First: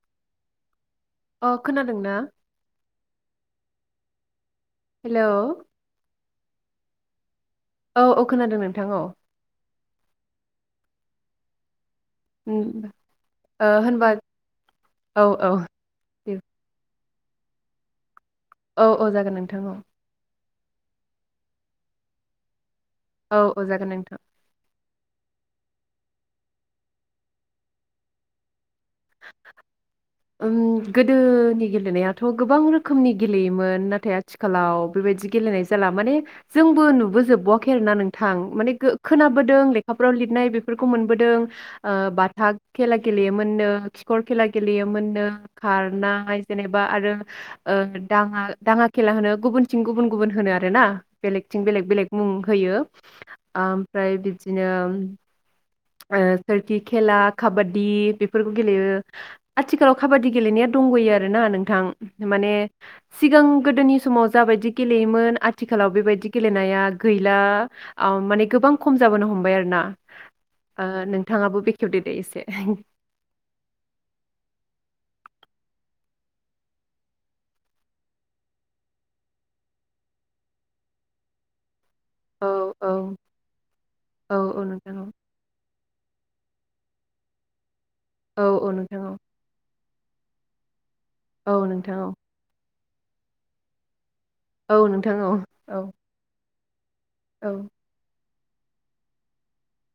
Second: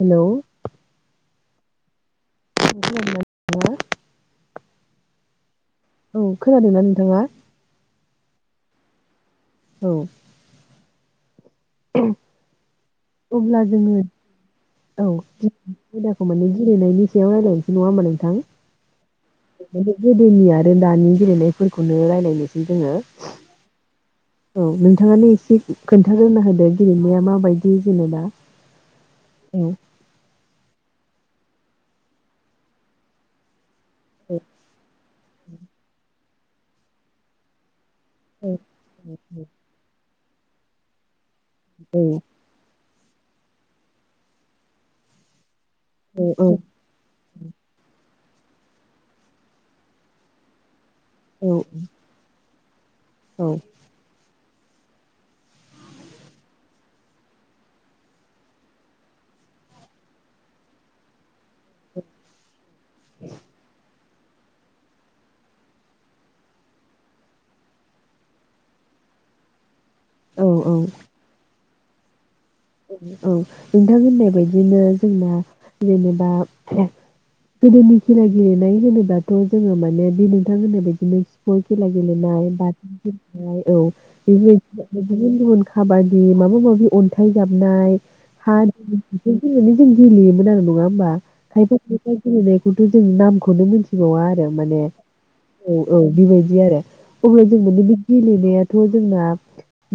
हेल' अ खोनादोंना [unintelligible] हेल' औ खोनादों ना नोंथाङा औ औ खोनादों नोंथां औ औ औ [inaudible] अब्ला ओ जोङो होनबा औ आयदाखौ दे। माने गेलेनायनि ना‌ सायाव‌‌ रायलायनोसै नङा होनबा नोंथां औ औ जागोन नोंथां औ माने गोदोनि आरो दानि गेलेनायफोरखौनो रायजलायनोसै औ औ जागोन नोंथां औ नोंथाङानो एसे खोन्थाग्रोना होदो गेलेनाया माबायदि जेनेबा औ ओम गोदोनि गेलेनायाथ' गोबां रोखोमनि गेलेयोमोन ना नाथाय औ आथिखालाव बेबायदि गेलेनाय जाला माने जोंबो नुबोजोबवाखै आरो ना थां माने खोनाबोदों फ्राव लिरनाय बेफोरखौ मोनबोदों आ औ बाथा खेला गेलेयो मोननो खिखर खेला गेलेयोमोननो खारनाय औ जेनेबा आरो ओ दाङा दाङा खेला होनो गुबुनथिं गुबुन गुबुन होनो आरो ना बेलेगथिं बेलेग बेलेग मुं होयो औ आमफ्राय बि दिनो ओ सोरखि खेला खाबादि बेफोरखौ गेलेयो आथिखालाव खाबादि गेलेनाया दंगयो आरोना नोंथां माने सिगां गोदोनि समाव जाबायदि गेलेयोमोन आथिखालाव बेबायदि गेलेनाया गैला आम माने गोबां खम जाबोनो हमबाय आरो ना औ आ नोंथाङाबो बे खेवदो दे इसे औ नोंथां होननाय बायदिनो जोंना जेनेबा गोदोनि खेला गेलेनाय होनोबाथ' जोङो माने बे नोंथां होन्नाय बादिनो स्पर्टस खेला औ गेलेनाय बाथा औ गेलेनाय औ औ औ नोंथां बेफोरबायदि औ गुबुन गुबुन खाबादि माबा माबि अन्था थाइ जाबनाय औ [inaudible] औ नोंथां औ जों गेलेयोमोन आरो नङा होमबा औ नोंथां औ [inaudible] खौथ' जों नामखौनो मोनथिबावा माने औ औ बेबायदि आरो [inaudible] औ नायाथ' जोंना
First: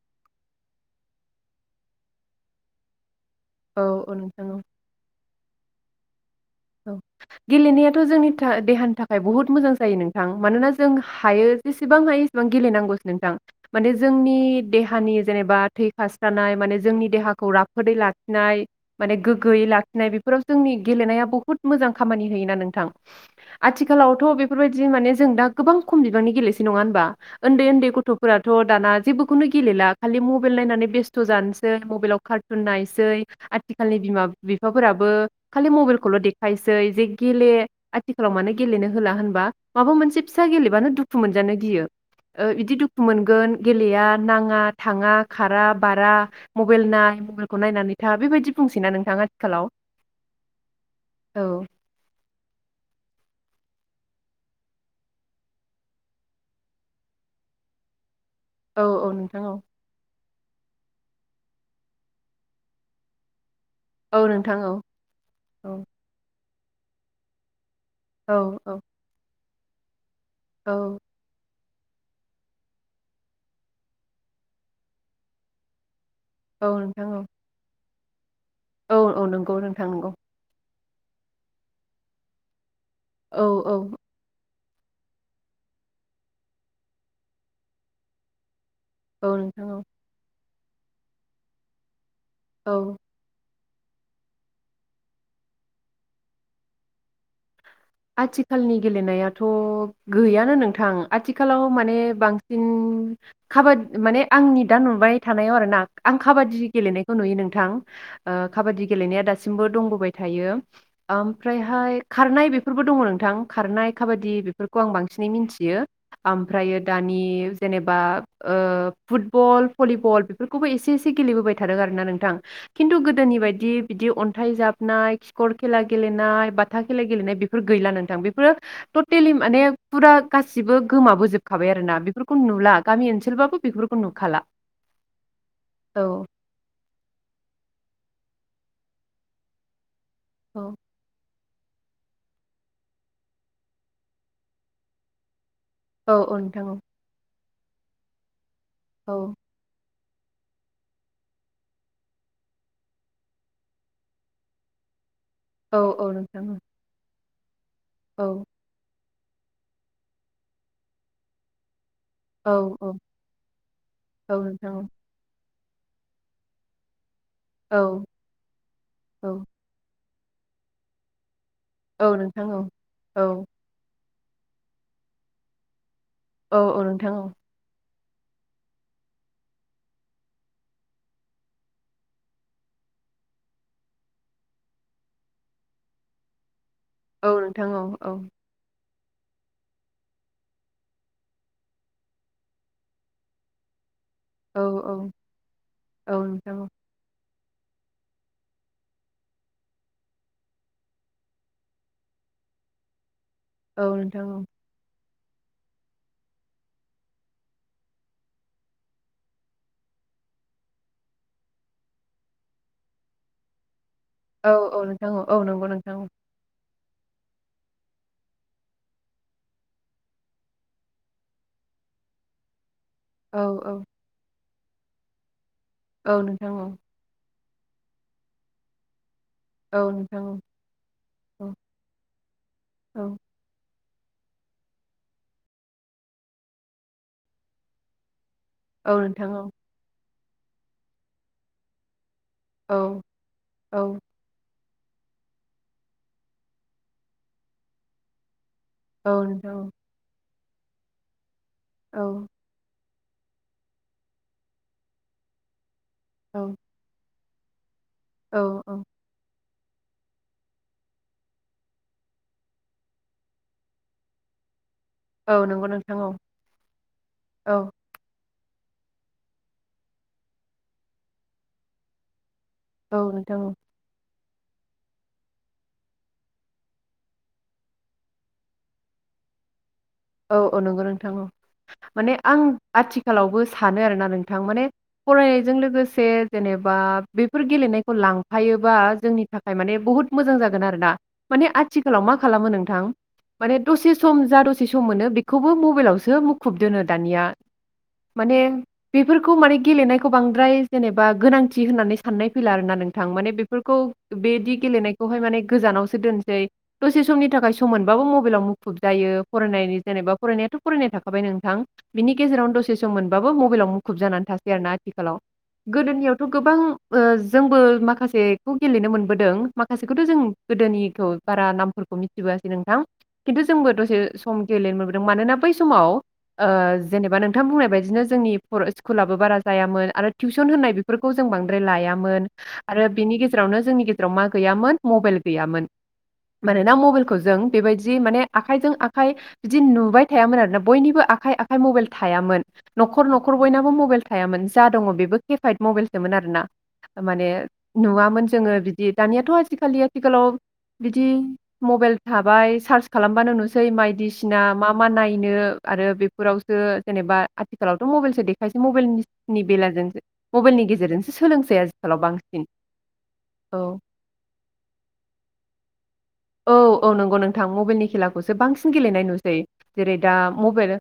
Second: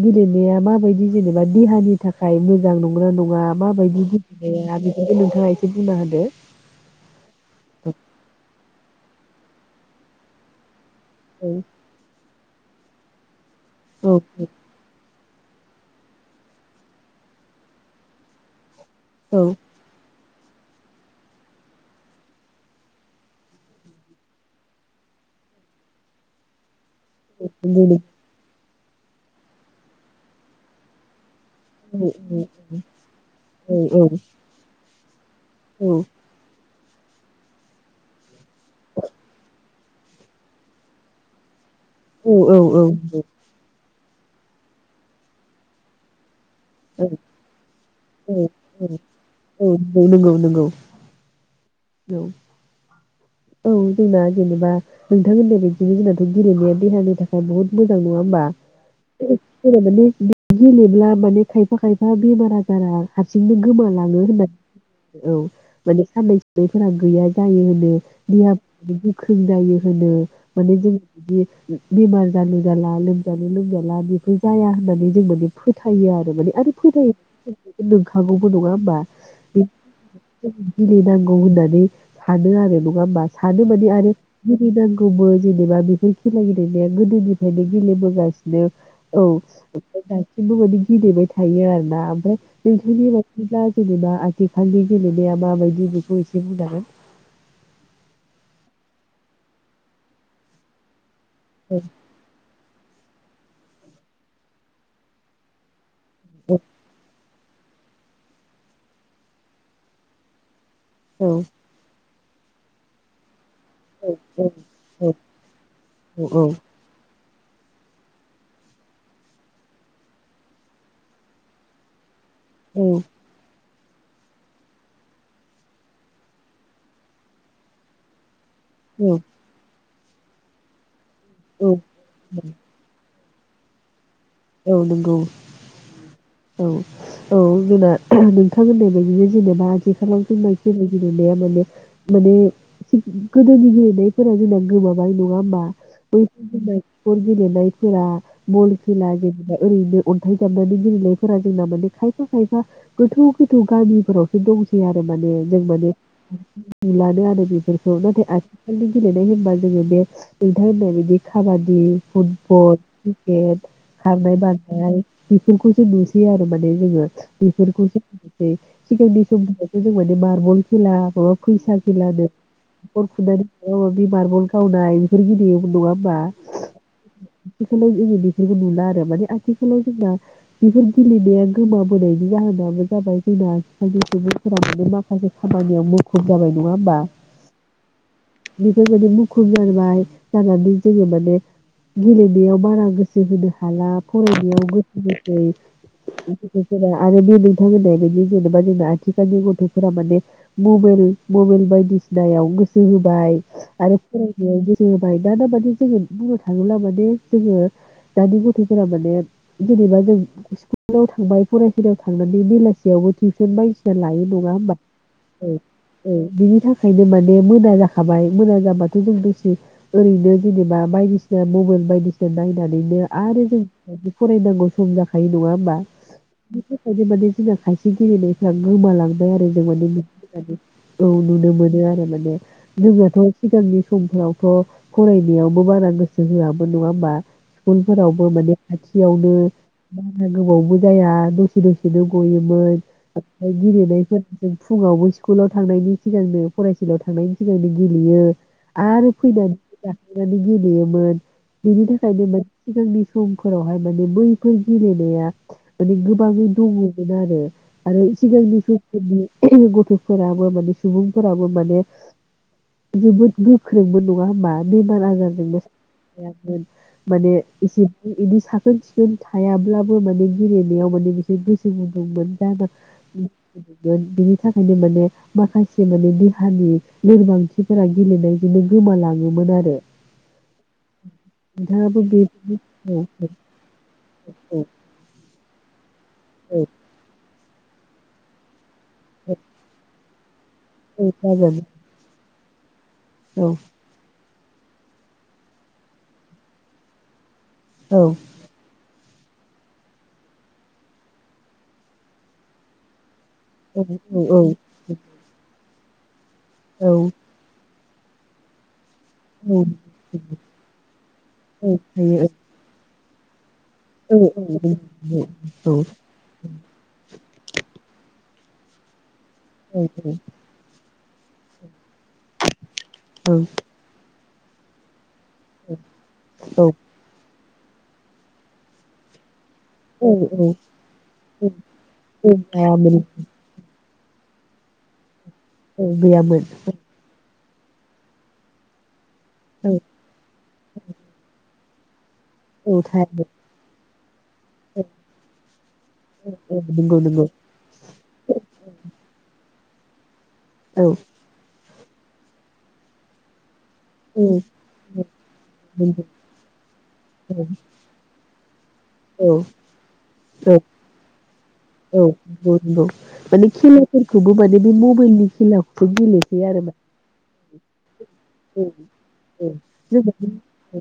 गेलेनाया माबायदि जेनेबा देहानि थाखाय मोजां नंगोना नं आ औ माबायदि औ नोंथां औ [unintelligible] [unintelligible] एसे बुंना होदो औ गेलेनायाथ' जोंनि था देहान थाखाय बुहुत मोजां जायो नोंथां मानोनाज जों हायो औ जेसेबां हायो बां गेलेनांगौसो नोंथां माने औ जोंनि देहानि जेनेबा थै खास्रानाय माने जोंनि देहाखौ राफोदै लाखिनाय माने औ गोग्गोयै लाखिनाय बेफोराव जोंनि गेलेनाया बु बुहुद मोजां खामानि होयोना नोंथां आथिखालावथ' बेफोरबायदि माने जों दा गोबां खम बिबांनि गेलेसै नङा होनबा उन्दै उन्दै गथ'फोराथ' दाना जेबोखौनो गेलेला खालि मबाइल नायनानै बेस्थ' जानोसै सै मबेलाव कारतन नायनोसै आथिखालनि बिमा बिफाफोरा बो खालि मबाइल दे सै जे गेले आथिखालाव माने गेलेनो होला होनबा माबा मोनसे फिसा गेलेबानो दुखु मोनजानो गियो बिदि दुखु मोनगोन गेलेया नाङा थाङा खारा बारा मबाइल नाय मबाइल खौ नायनानै था औ बेबायदि बुंसैना औ नोंथां आथिखालाव औ नंगौ नंगौ नंगौ औ औ औ जोंना जेनेबा नोंथां होननाय बिदिनो जोंनाथ' गेलेनाया देहानि थाखाय बहुत मोजां नङा होमबा औ औ नोंथां औ [unintelligible] गेलेब्ला माने खायफा खायफा बेमार आजारा हारसिंनो औ गोमालाङो नोंथां औ होननानै औ माने सान [inaudible] बेफिनिया गैया जायो होनो औ देहा औ गोख्रों जायो होनो औ माने जोंदि बेमार जालु जाला लोमजानो लोमजाला बेफोर जाया होननानै जों माने फोथायो आरो माने औ आरो नोंथां फै [inaudible] नोंखागौ बो नङा औ होमबा औ नंगौ नोंथां नंगौ गेलेनांगौ होननानै सानो आरो नङा होमबा औ सानो औ माने आरो गेलनांगौबो जेनेबा बेफोर खेला गेलेनाया गोदोनिफ्रायनो गेलेबोगासिनो औ नोंथां औ [unintelligible] बे [unintelligible] थायो आरो ना औ [unintelligible] जेनेबा आथिखालनि गेलेनाया माबायदि बेखौ एसे बुंनांगोन आथिखालनि गेलेनायाथ' गैयानो नोंथां आथिखालाव माने बांसिन काबादि माने आंनि दा नुबाय थानायाव आरो ना आं काबादि गेलेनायखौ नुयो नुदों गोथां ओ काबादि गेलेनाया दासिमबो दंबोबाय थायो औ ओमफ्रायहाय खारनाय बे फोरफोरबो दङ नोंथां खारनाय खाबादि औ बेफोरखौ आं बांसिनै मोनथियो औ ओमफ्रायो दानि जेनेबा ओ फुटबल भलिबल बेफोरखौबो एसे एसे गेलेबोबाय थादों आरोना नोंथां खिन्थु गोदोनि बायदि बिदि अन्थाइ जाबनाय खिखर खेला गेलेनाय बाथा खेला गेलेनाय बे बेफोर गैला नोंथां बेफोरो औ टटेलि माने फुरा गासिबो गोमा बोजोबखाबाय औ आरो ना बेफोरखौ नुला गामि ओनसो [unintelligible] बेफोरखौनो औ नंगौ औ औ बिना नोंथां होननाय बादिनो जेनेबा औ [unintelligible] माने गोदोनि गेलेनायफोरा जोंना गोमाबाय नङा होमबा औ औ नोंथां औ [unintelligible] गेलेनायफोरा बल खेला गेले ओरैनो अन्थाइ जाबनानै गेलेनायफोरा जोंना माने खायफा खायफा गोथौ गोथौ गामिफोरावसो दंसै आरो माने जों औ माने औ नोंथां नुलानो आरो नाथाय औ आथिखालनि गेलेनाय होनबा जोङो बे नोंथां होननाय बादि काबादि औ फुटबल क्रिकेट औ नोंथां औ [unintelligible] बेफोरखौसो नुसै आरो माने जोङो बिफोरखौसो औ [unintelligible] सिगांनि समनि [unintelligible] मारबल खेला फैसा औ खेला नोंथां औ नो औ [unintelligible] मारबल गावनाय बेफोर [unintelligible] नङा होमबा औ औ नोंथां औ दिनै बेफोरखौ नुला‌ आरो माने आथिखालाव जोंना बेफोर गेलेनाया गोमाबोनायनि जाहोनाबो जाबाय जोंना खायसे सुबुंफोरा माखासे खामानियाव मुखुब जाबाय नङा औ नोंथां औ औ बेबायदि मुखुब जाहैबाय जानानै जोङो माने गेलेनायाव बारा गोसो होनो हाला औ फरायनायाव गोसो औ नोंथां औ होसै [unintelligible] आरो बे खोथा होनाय बिदि जेनेबा जोंना आथिखालनि गथ'फोरा माने मबाइल मबाइेल बायदिसिनायाव गोसो होबाय आरो औ [unintelligible] नोंथां औ ओमफ्राय दा दा माने जोङो बुंनो थाङोब्ला माने जोङो। दानि गथ'फोरा माने जेनेबा जों स्कुलाव थांबाय फरायसालियाव थांनानै बेलासियावबो टिउसन बायदि लायो नङा औ होनबा औ नोंथां औ नंगौ नोंथां औ बिनि थाखाय ओंखायनो माने मोना जाखाबाय मोना जाबाथ' जों दसे ओरैनो जेनेबा बायदिसिना मबाइल बायदिसिना नायनानैनो औ आरो जों फरायनांगौ। सम जाखायो नङा। औ नोंथां औ बेफोर बायदि माने खायसे गेलेनायफ्रा गोमालां औ औ नोंथां औ औ नुनो मोनो आरो माने औ जोंनाथ' सिगांनि समफ्रावथ' फरायनायावबो बारा गोसो होआमोन नङा होमबा। स्कुल फोराव माने औ नोंथां खाथियावनो औ गोबावबो जाया दसे दसेनो गयोमोन औ ओमफ्राय औ गेलेनायफोर फुङावबो स्कुलाव थांनायनि सिगांनो फरायसालियाव थांनायनि सिगांनो गेलेयो औ आरो नोंथां औ फैनानै जानो गेलेयोमोन बिनि थाखायनो माने जोंनि समफोरावहाय माने बैफोर गेलेनाया माने औ गोबाङै दङमोन आरो। [inaudible] आरो औ सिगांनि औ समफोरनि गथ'फोराबो माने सुबुंफोराबो माने जोबोद गोख्रोंबो नङा होमबा? बेमार औ आजारजोंबो नंगौ नोंथां औ थायामोन माने औ बिदि साखोन सिखोन थायाब्लाबो माने गेलेनायाव माने बिसोर गोसो गुदुंमोन। औ नोंथां औ [unintelligible] बिनि थाखायनो माने माखासे माने देहानि लोरबांथिफोरा गेलेनायजोंनो गोमालाङोमोन आरो औ औ नंगौ नोंथां नोंथाङाबो माने बे आं औ औ आथिखालावबो सानो आरोना नोंथां माने फरायनायजों लोगोसे जेनेबा बेफोर गेलेनायखौ लांफायो। बा जोंनि थाखाय माने बुहुत मोजां जागोन आरोना औ माने आथिखालाव मा खालामो नोंथां माने दसे सम [unintelligible] ससे सम मोनो बेखौबो मबाइलावसो मुखुब दोनो दानिया औ जागोन औ माने बेफोरखौ माने गेलेनायखौ बांद्राय जेनेबा गोनांथि होननानै साननाय फैला आर ना नोंथां माने बेफोरखौ औ औ बेदि गेलेनायखौहाय माने गोजानाव दोन औ दसे समनि थाखाय सम मोन बाबो मबाइलाव मुुखुब जायो औ फरायनायनि जेनेबा फरायनायाथ' फरायनाय थाखाबाय नोंथां औ बिनि हायो औ गेजेरावनो दसे सम मोनबासो मबाइलाव मुखुब औ जानानै थासै आरोना औ आथिखालाव औ गोदोनियावथ' गोबां ओ जोंबो माखासे गेलेनो मोन मोनबोदों माखासेखौथ' जों गोदोनिखौ बारा नाम मिथिबोसै नोंथां खिन्थु जोंबो दसे खम गेलेनो मोनबोदों मानोना बै समाव ओ औ औ जेनेबा नों नोंथां बुंनाय बायदिनो जोंनि फरा स्कुलाबो बारा लामामोन आरो औ तिबसन होनाय बेफोरखौ जों औ बारा लायामोन आरो थायामोन बेनि गेजेरावनो जोंनि गेजेराव मा गैयामोन मबाइल गैयामोन औ गैयामोन मानोना मबाइलखौ जों बेबायदि माने आखाइजों आ आखाइ बिदि औ नुबाय थायामोन आरो ना बयनिबो आखाइ आखा खाइ मबेल थायामोन औ न'खर थायामोन न'खर बयनाबो मबाइल थायामोन जा औ दङ बेबो केपाइद मबाइलसोमोन आरोना औ नंगौ नंगौ माने नुवामोन जोङो बिदि दानियाथ' आजिखा खालि आथिखालाव औ बिदि मबाइल थाबाय सार्च खालामबा नुस सै औ मायदिसिना मा मा नायनो आरो नंगौ बेफोरावसो जेनेबा औ आथिखालावथ' मबाइलसो देखायनोसै औ मबाइलनि बेलाजोंसो औ मबाइलनि गेजेरजोंसो सोलोंसै आथिखालाव औ बांसिन नंगौ नंगौ माने औ बेखौ गेलेसै आरोना थां मबाइलनि खेला बांसिन गेलेनाय नुसै औ जेरै जों दा मबेल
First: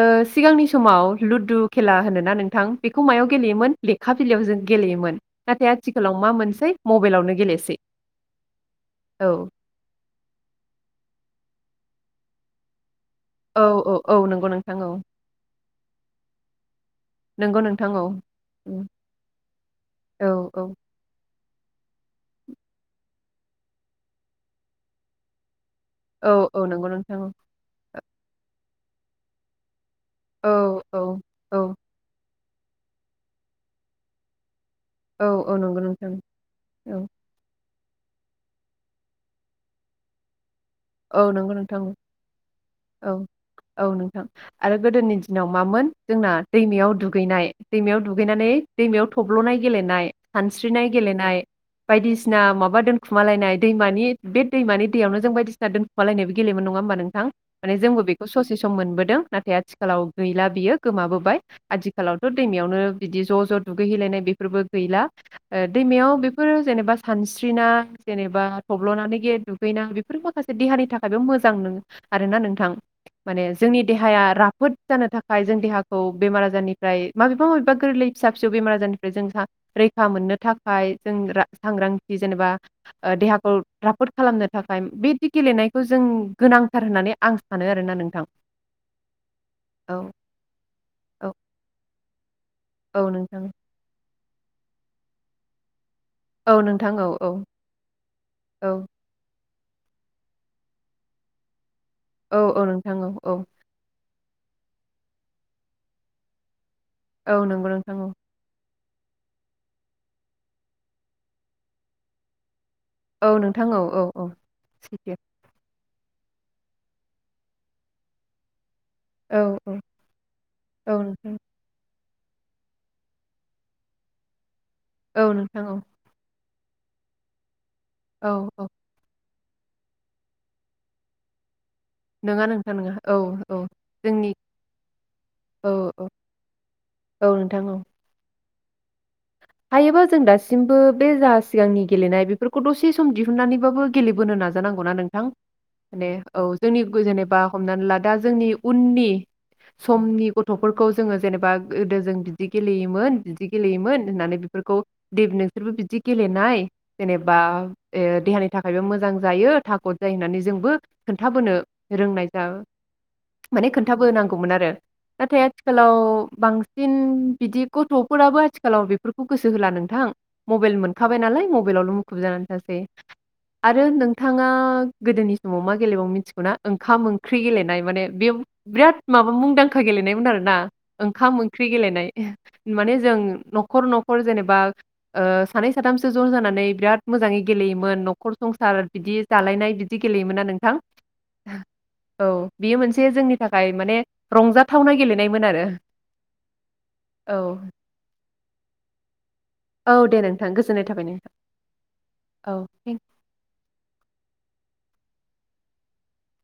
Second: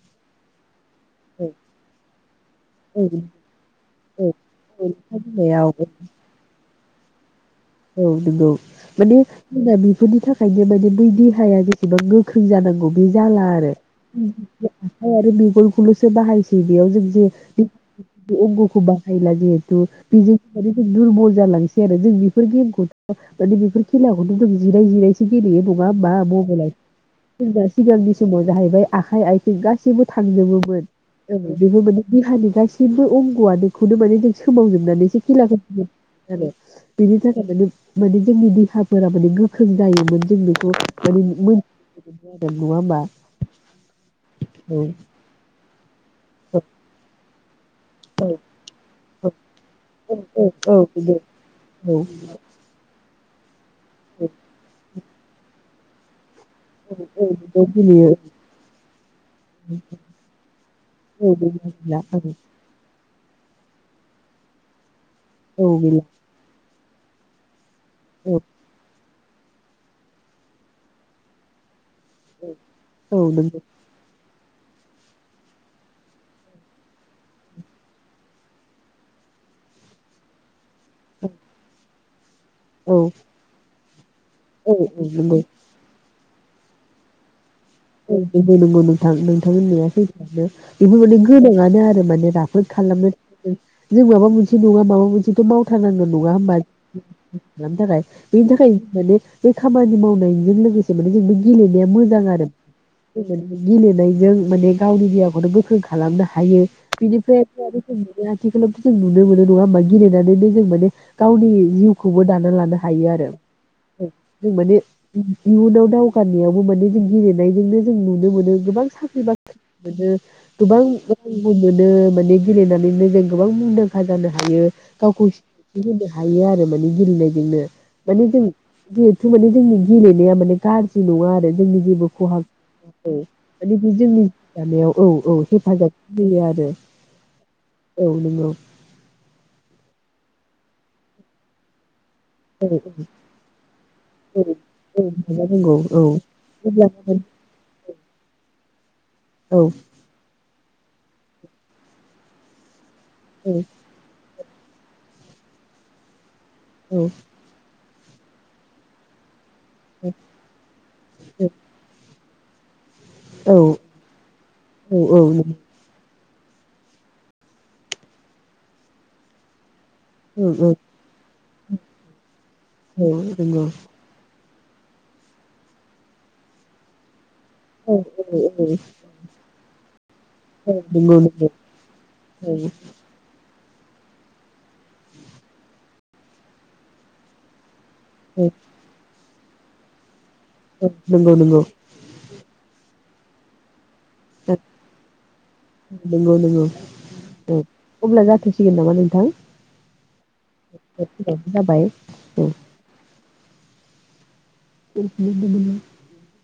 ओ सिगांनि समाव औ लुदु खेला होनोना नोंथां बेखौ औ मायाव गेलेयोमोन लेखा औ बिलाइयाव जों औ लेखा गेलेयोमोन बिलाइयाव नाथाय आथिखालाव मा मोनसेै मबाइलावनो गेले औ नंगौ माने जोंना बि बेफोरनि थाखायनो माने बै देहाया बेसेबां गोख्रों जानांगौ बिदि जाला औ आरो औ औ नंगौ नोंथां औ आखाय आरो मेगनखौल'सो बाहायसै बेयाव जों जे नंगौ नोंथां औ अंगखौ उम बाहायला जिहेथु औ बेजों औ माने दुरबल जालांसै जेरै बि बेफोर गेम खौथ' माने बेफोर खेलाखौथ' जों जिराय जिरायसो गेलेयो नं नङा होमबा औ औ मबाइलआवथ' नंगौ नोंथां औ जेनेबा सिगांनि समाव जाहैबाय आखाइ आइथिं गासैबो गासैबो थांजोबोमोन औ बेबो माने देहानि गासिबो अंगंआनोखौनो माने जों सो सोमाव जोबनानैसो औ औ खेलाखौ नंगौ नोंथां गेलेयो औ मोन आरो नानै माने जोंनि देहाफोरा माने गोख्रों जायोमोन दिनै औ नंगौ नोंथां औ होमबा औ औ नोंथां औ आरो गोदोनि दिनाव मामोन जोंना दैमायाव दुगैनाय दैमायाव औ दुगैनानै दैमायाव औ थब्ल'नाय गेलेनाय औ औ सानस्रिनाय गेलेनाय बायदिसिना माब थाखुमा लायनाय दैमानि बे दैमानि दैयावनो जों बायदि [unintelligible] गेलेमोन नङा होमबा नोंथां औ माने जोंबो गेलेयो बेखौ ससे सम मोनबोदों नाथाय आथिखालाव गैला बियो औ गोमाबोबाय गैला आथिखालावथ' दैमायावनो बिदि ज' ज' दुगैहैेलायनाय बेफोरबो गैला औ ओ गैला दैमायाव बेफोर जेनेबा सानस्रिना औ जेनेबा थब्ल'नानै ये दुगैनां बेफोर माखासे देहानि थाखायबो मोजां नों आरोना नोंथां औ माने नंगौ जोंनि देहाया राफ फोद जानो थाखाय जों देहाखौ बेमार आजारनिफ्राय माबेबा माबेबा गोरलै फिसा फिसौ बेमार आजारनिफ्राय जों रैखा मोननो था खाय जों रा सांग्रां जेनेबा औ ओ देहाखौ राफोद खालामनो औ थाखाय नंगौ बैदि लेनायखौ जों गोनांथार होननानै आं सानो आरोना नोंथां औ औ [unintelligible] [unintelligible] [unintelligible] औ नोंथां नङा माबा मोनसेथ' मावथारनांगोन नङा होमबा औ नोंथां औ औ [unintelligible] थाखाय बेनि थाखाय औ माने बे खामानि मावनायजों लोगोसे माने जोंबो गेलेनो [inaudible] औ आरो औ नोंथां औ औ [unintelligible] जों माने गावनि देहाखौनो गोख्रों खालामनो हायो बिनिफ्राय औ [unintelligible] नंगौ जों नोंथां औ नुनो मोनो नङा होमबा गेलेनानैनो जों माने गावनि जिउखौबो दाना लाना हायो आरो औ नोंथां औ औ औ जों माने सैथो इयुनाव दाव [unintelligible] नायजोंनो जों नुनो मोनो गोबां साख्रि औ औ बाख्रि मोनो गोबां औ नोंथां रांबो मोनो माने गेलेनानैनो जों गोबां मुंदांखा जानो हायो गावखौ औ नोंथां औ सिनायथि होनो हायो आरो मान [unintelligible] मानि औ जों औ जिहेथु माने जोंनि गेलेनाया माने गाज्रि नङा आरो जोंनि गे खहा नङा नोंथां नङा औ औ माने बे जोंनि जानायाव औ औ हेफाजाब होयो आरो औ नोंथां औ नोंगौ हायोबा जों दासिमबो बे जा सिगांनि गेलेनाय बेफोरखौ दसे सम दिहुननानैबाबो गेलेबोनो औ नाजानांगौना औ नोंथां नाजानांगौ माने औ जोंनि अब्ला जेनेबा हमनानै ला दा जोंनि उननि औ समनि गथ' फोरखौ जोङो जेनेबा गोदो जों बिदि गेलेयोमोन बिदि औ गेलेयोमोन होननानै बेफोरखौे दे नोंसोरबो बिदि गेले नाय औ जेनेबा देहानि थाखायबो मोजां जायो थागद जायो होननानै जोंबो खोन्थाबोनो रोंनाय [inaudible] माने खोन्थाबोनांगौमोन आरो औ नाथाय आथिखालाव बांसिन बिदि गथ'फोराबो आथिखालाव बेफोरबायदि फोरखौ गोसोहोला नोंथां औ औ मबाइल मोनखाबाय नालाय मबाइलावल' मुखुब जानानै थासै औ नंगौ आरो नोंथाङा गोदोनि समाव मा गेलेबावो मिथिगौना ओंखाम ओंख्रि ओंख्रि गेलेनाय औ माने औ बे औ बिराद माबा मुंदांखा गेलेनायमोन आरोना औ नंगौ ओंखाम नंगौ ओंख्रि गेलेनाय औ माने जों न'खर न'खर जेनेबा सानै साथामसो ज' जानानै बिराद मोजाङै गेलेयोमोन मोन न'खर औ संसार बिदि जालायनाय बिदि गेलेयोमोन नोंथां नंगौ नंगौ औ बियो मोनसे जे जोंनि थाखाय माने रंजाथावना गेलेनायमोन आरो नंगौ औ नंगौ अब्ला जाथ'सिगोन नामा नोंथां औ दे नोंथां गोजोननाय थाबाय समाबो जाबाय नोंथां औ थेंकिउ [unintelligible]